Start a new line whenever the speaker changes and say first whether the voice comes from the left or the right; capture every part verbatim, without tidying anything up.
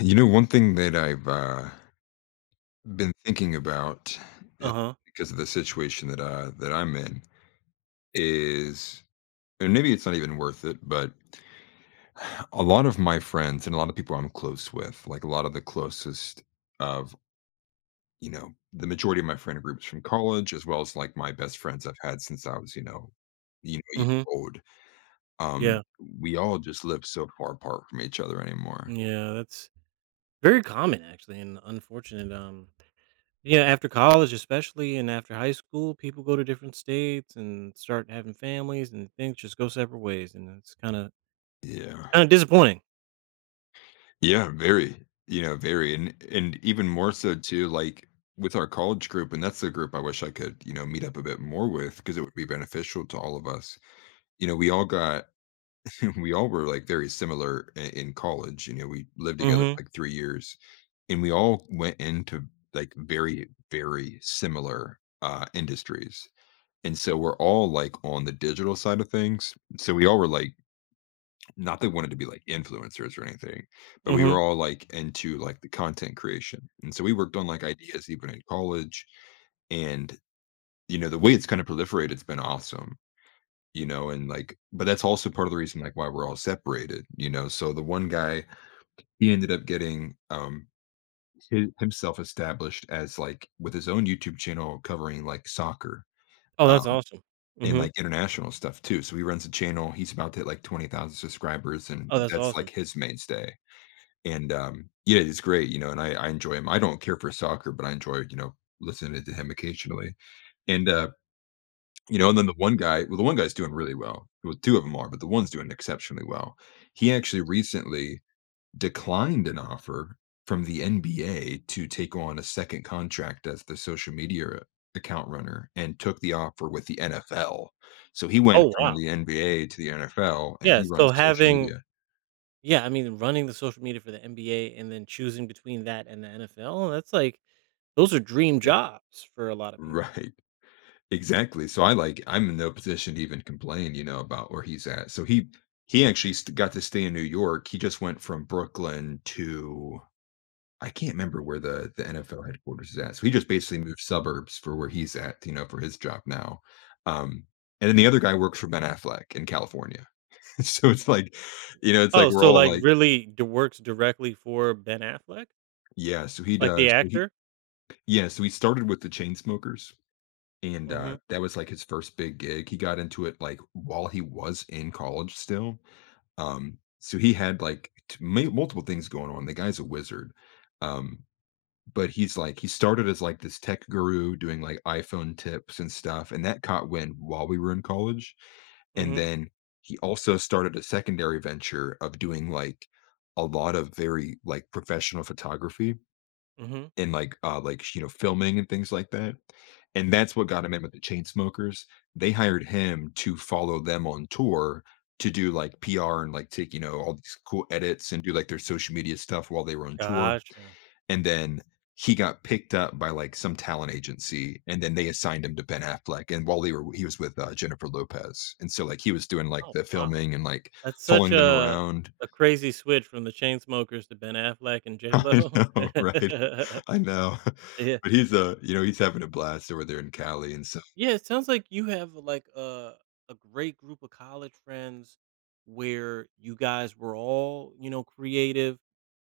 left: You know, one thing that I've uh, been thinking about is
right: Uh-huh.
left: because of the situation that uh, that I'm in is, and maybe it's not even worth it, but a lot of my friends and a lot of people I'm close with, like a lot of the closest of you know the majority of my friend groups from college, as well as like my best friends I've had since I was you know you know a
right: Mhm.
left: year old. Um,
right: Yeah.
left: we all just live so far apart from each other anymore.
right: Yeah, that's very common actually and unfortunate. Um yeah, after college especially and after high school, people go to different states and start having families and things just go separate ways, and it's kind of
left: Yeah.
right: kind of disappointing.
left: Yeah, very. You know, very. And and even more so too, like with our college group, and that's the group I wish I could, you know, meet up a bit more with because it would be beneficial to all of us. You know, we all got we all were like very similar in, in college. You know, we lived together
right: Mhm.
left: for like three years and we all went into like very, very similar uh industries. And so we're all like on the digital side of things. So we all were like not that we wanted to be like influencers or anything, but we
right: Mhm.
left: were all like into like the content creation. And so we worked on like ideas even in college. And, you know, the way it's kind of proliferated, it's been awesome, you know, and like, but that's also part of the reason like why we're all separated, you know. So the one guy, he ended up getting um his, himself established as like with his own YouTube channel covering like soccer.
right: Oh,
left: Um
right: that's awesome.
left: and
right: Mhm.
left: like international stuff too. So he runs a channel. He's about to hit like twenty thousand subscribers, and
right: Oh, that's
left: that's
right: awesome.
left: like his mainstay. And, um, yeah, it's great, you know, and I I enjoy him. I don't care for soccer, but I enjoy, you know, listening to him occasionally. And, uh, you know, and then the one guy well, the one guy's doing really well. Well, two of them are, but the one's doing exceptionally well. He actually recently declined an offer from the N B A to take on a second contract as the social media account runner and took the offer with the N F L. So he went
right: Oh,
left: from
right: wow.
left: the N B A to the N F L, and
right: Yeah,
left: he
right: so
left: runs social
right: having
left: media.
right: yeah, I mean running the social media for the N B A and then choosing between that and the N F L, that's like those are dream
left: Yeah.
right: jobs for a lot of people.
left: Right. Exactly. So I like I'm in no position to even complain, you know, about where he's at. So he he actually st- got to stay in New York. He just went from Brooklyn to I can't remember where the the N F L headquarters is at. So he just basically moved suburbs for where he's at, you know, for his job now. Um and then the other guy works for Ben Affleck in California. So it's like, you know, it's like
right: Oh,
left: we're
right: so,
left: all
right: like,
left: like,
right: really d works directly for Ben Affleck?
left: yeah, so he
right: Like, the
left: does. So he
right: actor?
left: yeah, so he started with the chain smokers. And, uh,
right: Mhm,
left: that was, like, his first big gig. He got into it, like, while he was in college still. Um, so he had, like, t mu multiple things going on. The guy's a wizard. Um, but he's, like he started as, like, this tech guru doing, like, iPhone tips and stuff, and that caught wind while we were in college. And
right: mhm,
left: then he also started a secondary venture of doing, like, a lot of very, like, professional photography
right: mhm.
left: in like, uh, like, you know, filming and things like that, and that's what got him in with the Chainsmokers. They hired him to follow them on tour to do, like, P R and, like, take, you know, all these cool edits and do, like, their social media stuff while they were on tour,
right: Gotcha.
left: and then he got picked up by, like, some talent agency, and then they assigned him to Ben Affleck, and while they were he was with, uh, Jennifer Lopez, and so, like, he was doing, like,
right: Oh,
left: the
right: wow.
left: filming and, like,
right: That's such
left: following them
right: a
left: around.
right: a crazy switch from the Chainsmokers to Ben Affleck and J
left: I
right: Lo.
left: know, right? I know.
right: Yeah.
left: But he's, uh, you know, he's having a blast over there in Cali, and so
right: Yeah, it sounds like you have, like, a a great group of college friends where you guys were all, you know, creative,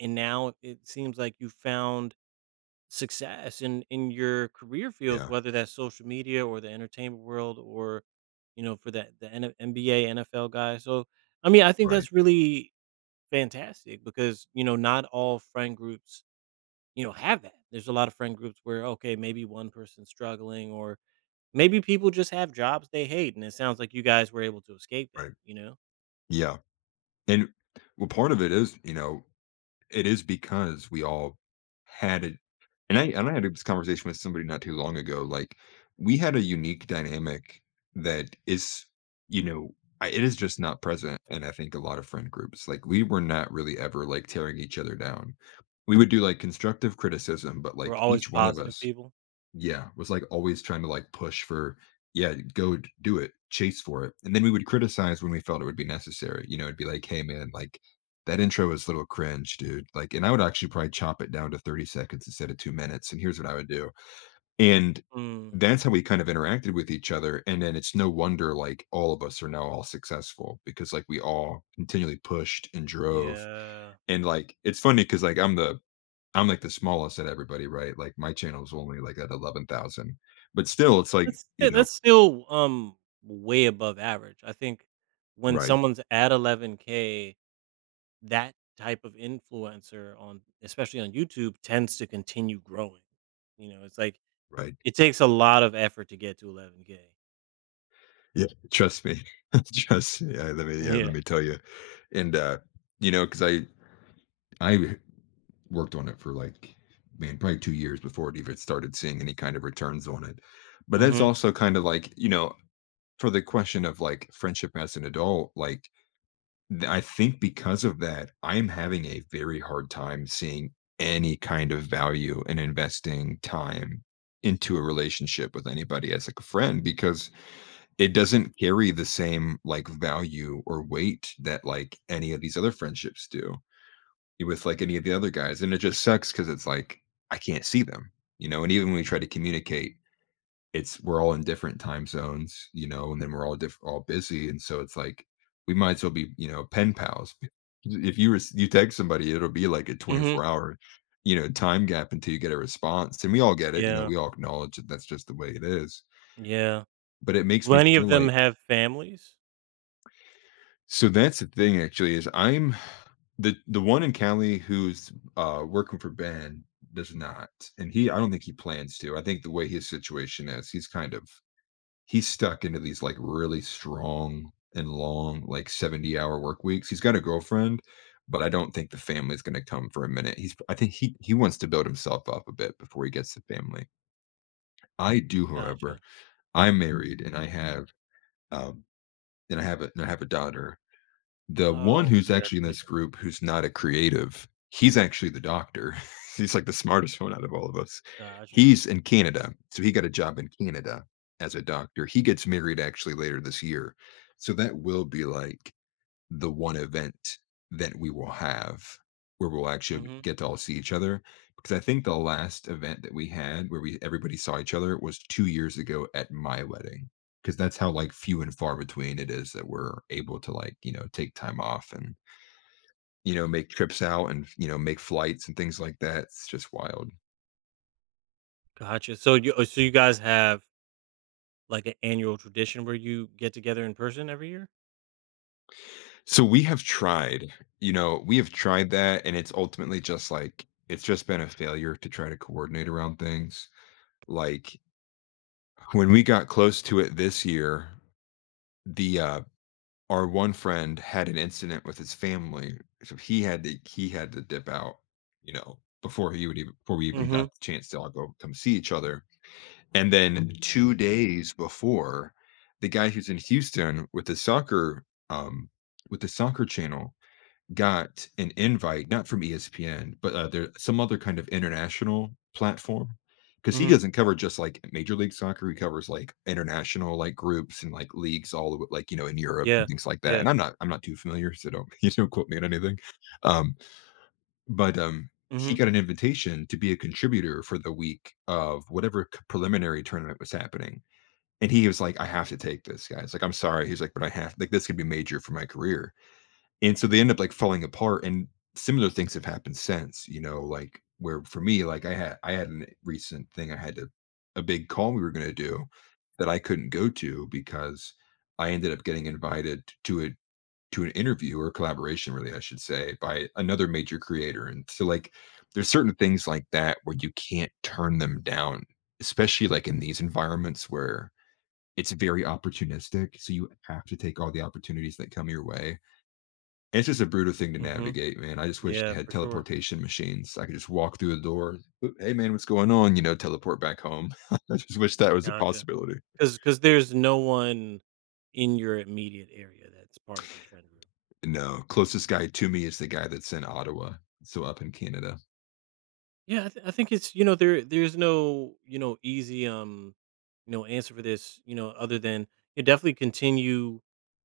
right: and now it seems like you found success in in your career fields,
left: yeah,
right: whether that's social media or the entertainment world, or, you know, for that the N- NBA, N F L guy. So, I mean, I think
left: right,
right: that's really fantastic because, you know, not all friend groups, you know, have that. There's a lot of friend groups where, okay, maybe one person's struggling, or maybe people just have jobs they hate, and it sounds like you guys were able to escape that.
left: right.
right: You know,
left: Yeah, and, well, part of it is, you know, it is because we all had it and I and I had this conversation with somebody not too long ago, like, we had a unique dynamic that is, you know, I it is just not present and I think, a lot of friend groups. Like, we were not really ever, like, tearing each other down. We would do, like, constructive criticism, but,
right: we're
left: like,
right: always
left: each one of
right: positive
left: us.
right: people.
left: Yeah, was, like, always trying to, like, push for, "Yeah, go d do it, chase for it," and then we would criticize when we felt it would be necessary, you know, it'd be like, "Hey, man, like, that intro is a little cringe, dude," like and I would actually probably chop it down to thirty seconds instead of two minutes, and here's what I would do, and
right: Mm,
left: that's how we kind of interacted with each other, and then it's no wonder, like, all of us are now all successful because, like, we all continually pushed and drove,
right: yeah.
left: and, like, it's funny because like, I'm the I'm like the smallest at everybody, right? Like my channel's only like at eleven thousand, but still it's like,
right: That's
left: you
right: st
left: know
right: that's still, um, way above average. I think when
left: right,
right: someone's at eleven k, that type of influencer on especially on YouTube, tends to continue growing. You know, it's like
left: right.
right: it takes a lot of effort to get to eleven k.
left: Yeah, trust me. Trust me. Yeah, let me yeah, let
right: Yeah.
left: me tell you. And, uh, you know, because I I worked on it for like, man, probably two years before it even started seeing any kind of returns on it. But that's
right: Mhm.
left: also kind of like, you know, for the question of like friendship as an adult, like Th I think because of that, I'm having a very hard time seeing any kind of value in investing time into a relationship with anybody as, like, a friend because it doesn't carry the same, like, value or weight that, like, any of these other friendships do with, like, any of the other guys, and it just sucks because it's like, I can't see them, you know, and even when we try to communicate, it's we're all in different time zones, you know, and then we're all diff all busy, and so it's like we might as well be, you know, pen pals. If you res you text somebody, it'll be like a
right: Mhm.
left: twenty-four hour, you know, time gap until you get a response, and we all get it, you know,
right: Yeah.
left: we all acknowledge that that's just the way it is,
right: Yeah.
left: but it makes
right: Do
left: me
right: any
left: feel
right: of them
left: like
right: have families?
left: so that's the thing actually is I'm the the one in Cali who's, uh, working for Ben does not, and he I don't think he plans to. I think the way his situation is, he's kind of he's stuck into these like really strong and long like seventy hour work weeks he's got a girlfriend but I don't think the family's going to come for a minute he's I think he he wants to build himself up a bit before he gets the family I do however
right: Gotcha.
left: I'm married and I have um and i have a and I have a daughter the one
right: Oh,
left: who's actually in this
right: congratulations.
left: group who's not a creative, he's actually the doctor. He's, like, the smartest one out of all of us.
right: Gotcha.
left: He's in Canada, so he got a job in Canada as a doctor. He gets married actually later this year, so that will be, like the one event that we will have where we'll actually
right: Mhm.
left: get to all see each other. Because I think the last event that we had where we everybody saw each other was two years ago at my wedding. Because that's how like few and far between it is that we're able to like, you know, take time off and you know, make trips out and you know, make flights and things like that. It's just wild.
right: Gotcha. So you oh, so you guys have, like, an annual tradition where you get together in person every year?
left: So we have tried, you know, we have tried that and it's ultimately just like it's just been a failure to try to coordinate around things. Like, when we got close to it this year, the uh, our one friend had an incident with his family, so he had to he had to dip out, you know, before he would even before we even got
right: Mhm.
left: the chance to all go come see each other. And then two days before, the guy who's in Houston with the soccer, um, with the soccer channel got an invite, not from E S P N, but, uh, there some other kind of international platform, because he
right: Mhm.
left: doesn't cover just, like, Major League Soccer, he covers, like, international, like, groups and, like, leagues all over, like, you know, in Europe
right: Yeah.
left: and things like that,
right: Yeah.
left: and I'm not I'm not too familiar, so don't you don't quote me on anything, um, but, um, he
right: Mhm.
left: got an invitation to be a contributor for the week of whatever c preliminary tournament was happening, and he was like, "I have to take this, guys," like, "I'm sorry," he's like, "But I have like, this could be major for my career." And so they end up, like, falling apart, and similar things have happened since, you know, like, where for me, like, I had I had a recent thing I had to a big call we were gonna do that I couldn't go to because I ended up getting invited to a to an interview or collaboration, really, I should say, by another major creator, and so, like, there's certain things like that where you can't turn them down, especially, like, in these environments where it's very opportunistic, so you have to take all the opportunities that come your way. It's just a brutal thing to
right: Mhm.
left: navigate, man. I just wish they
right: Yeah,
left: had
right: for sure.
left: teleportation machines. I could just walk through the door. "Oop, hey, man, what's going on?" You know, teleport back home. I just wish that was a
right: Gotcha.
left: possibility.
right: Because because there's no one in your immediate area that's part of this friend group.
left: No, closest guy to me is the guy that's in Ottawa, so up in Canada.
right: Yeah, I, th- I think it's, you know there there's no, you know easy, um you know answer for this, you know other than you definitely continue,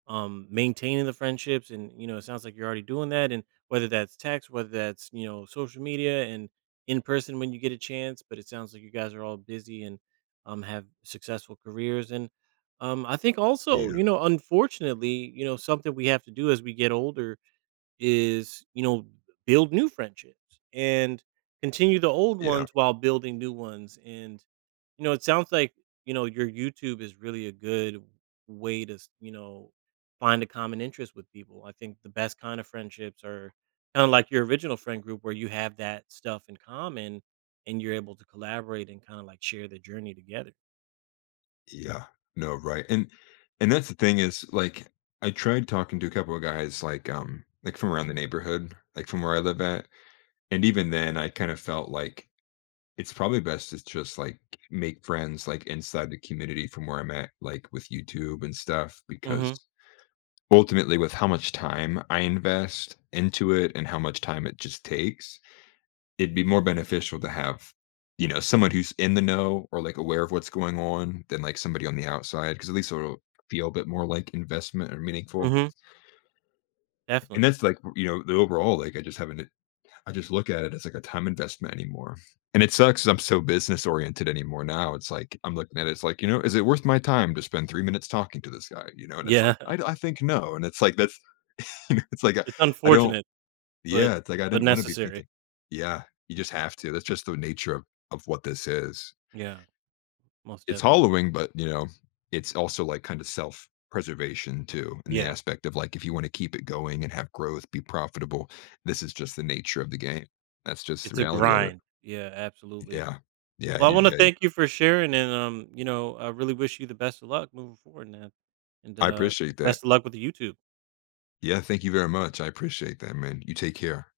right: um maintaining the friendships. And, you know it sounds like you're already doing that, and whether that's text, whether that's, you know social media, and in person when you get a chance. But it sounds like you guys are all busy and um have successful careers, and um I think
left: Yeah,
right: also, you know unfortunately, you know something we have to do as we get older is, you know, build new friendships and continue the old
left: yeah,
right: ones while building new ones. And, you know, it sounds like, you know, your YouTube is really a good way to, you know, find a common interest with people. I think the best kind of friendships are kind of like your original friend group where you have that stuff in common and you're able to collaborate and kind of like share the journey together.
left: yeah. No, right, and and that's the thing is, like, I tried talking to a couple of guys, like, um, like, from around the neighborhood, like, from where I live at, and even then, I kind of felt like it's probably best to just like make friends like inside the community from where I'm at, like with YouTube and stuff,
right: Mm-hmm.
left: because ultimately, with how much time I invest into it and how much time it just takes, it'd be more beneficial to have, you know, someone who's in the know or like aware of what's going on than like somebody on the outside, because at least it'll feel a bit more like investment or meaningful.
right: Mm-hmm.
left: And
right: Definitely.
left: that's like, you know, the overall, like I just haven't I just look at it as like a time investment anymore. And it sucks 'cause I'm so business oriented anymore now. It's like I'm looking at it, it's like, you know, is it worth my time to spend three minutes talking to this guy, you know? And it's
right: Yeah.
left: like, I I think no. And it's like that's you know, it's like I
right: It's
left: I don't
right: unfortunate, but
left: yeah, it's like I
right: but
left: didn't wanna be
right: necessary.
left: thinking yeah, you just have to. That's just the nature of of what this is.
right: Yeah, most
left: It's
right: definitely.
left: hollowing, but, you know, it's also like kind of self preservation too in the
right: Yeah.
left: aspect of like if you want to keep it going and have growth, be profitable, this is just the nature of the game. That's just the
right: It's a
left: reality of it.
right: grind. Yeah, absolutely.
left: Yeah. Yeah,
right: Well, I
left: you
right: want to
left: yeah,
right: thank you for sharing, and, um, you know, I really wish you the best of luck moving forward, man, and,
left: I
right: uh,
left: appreciate that.
right: best of luck with the YouTube.
left: Yeah, thank you very much. I appreciate that, man. You take care.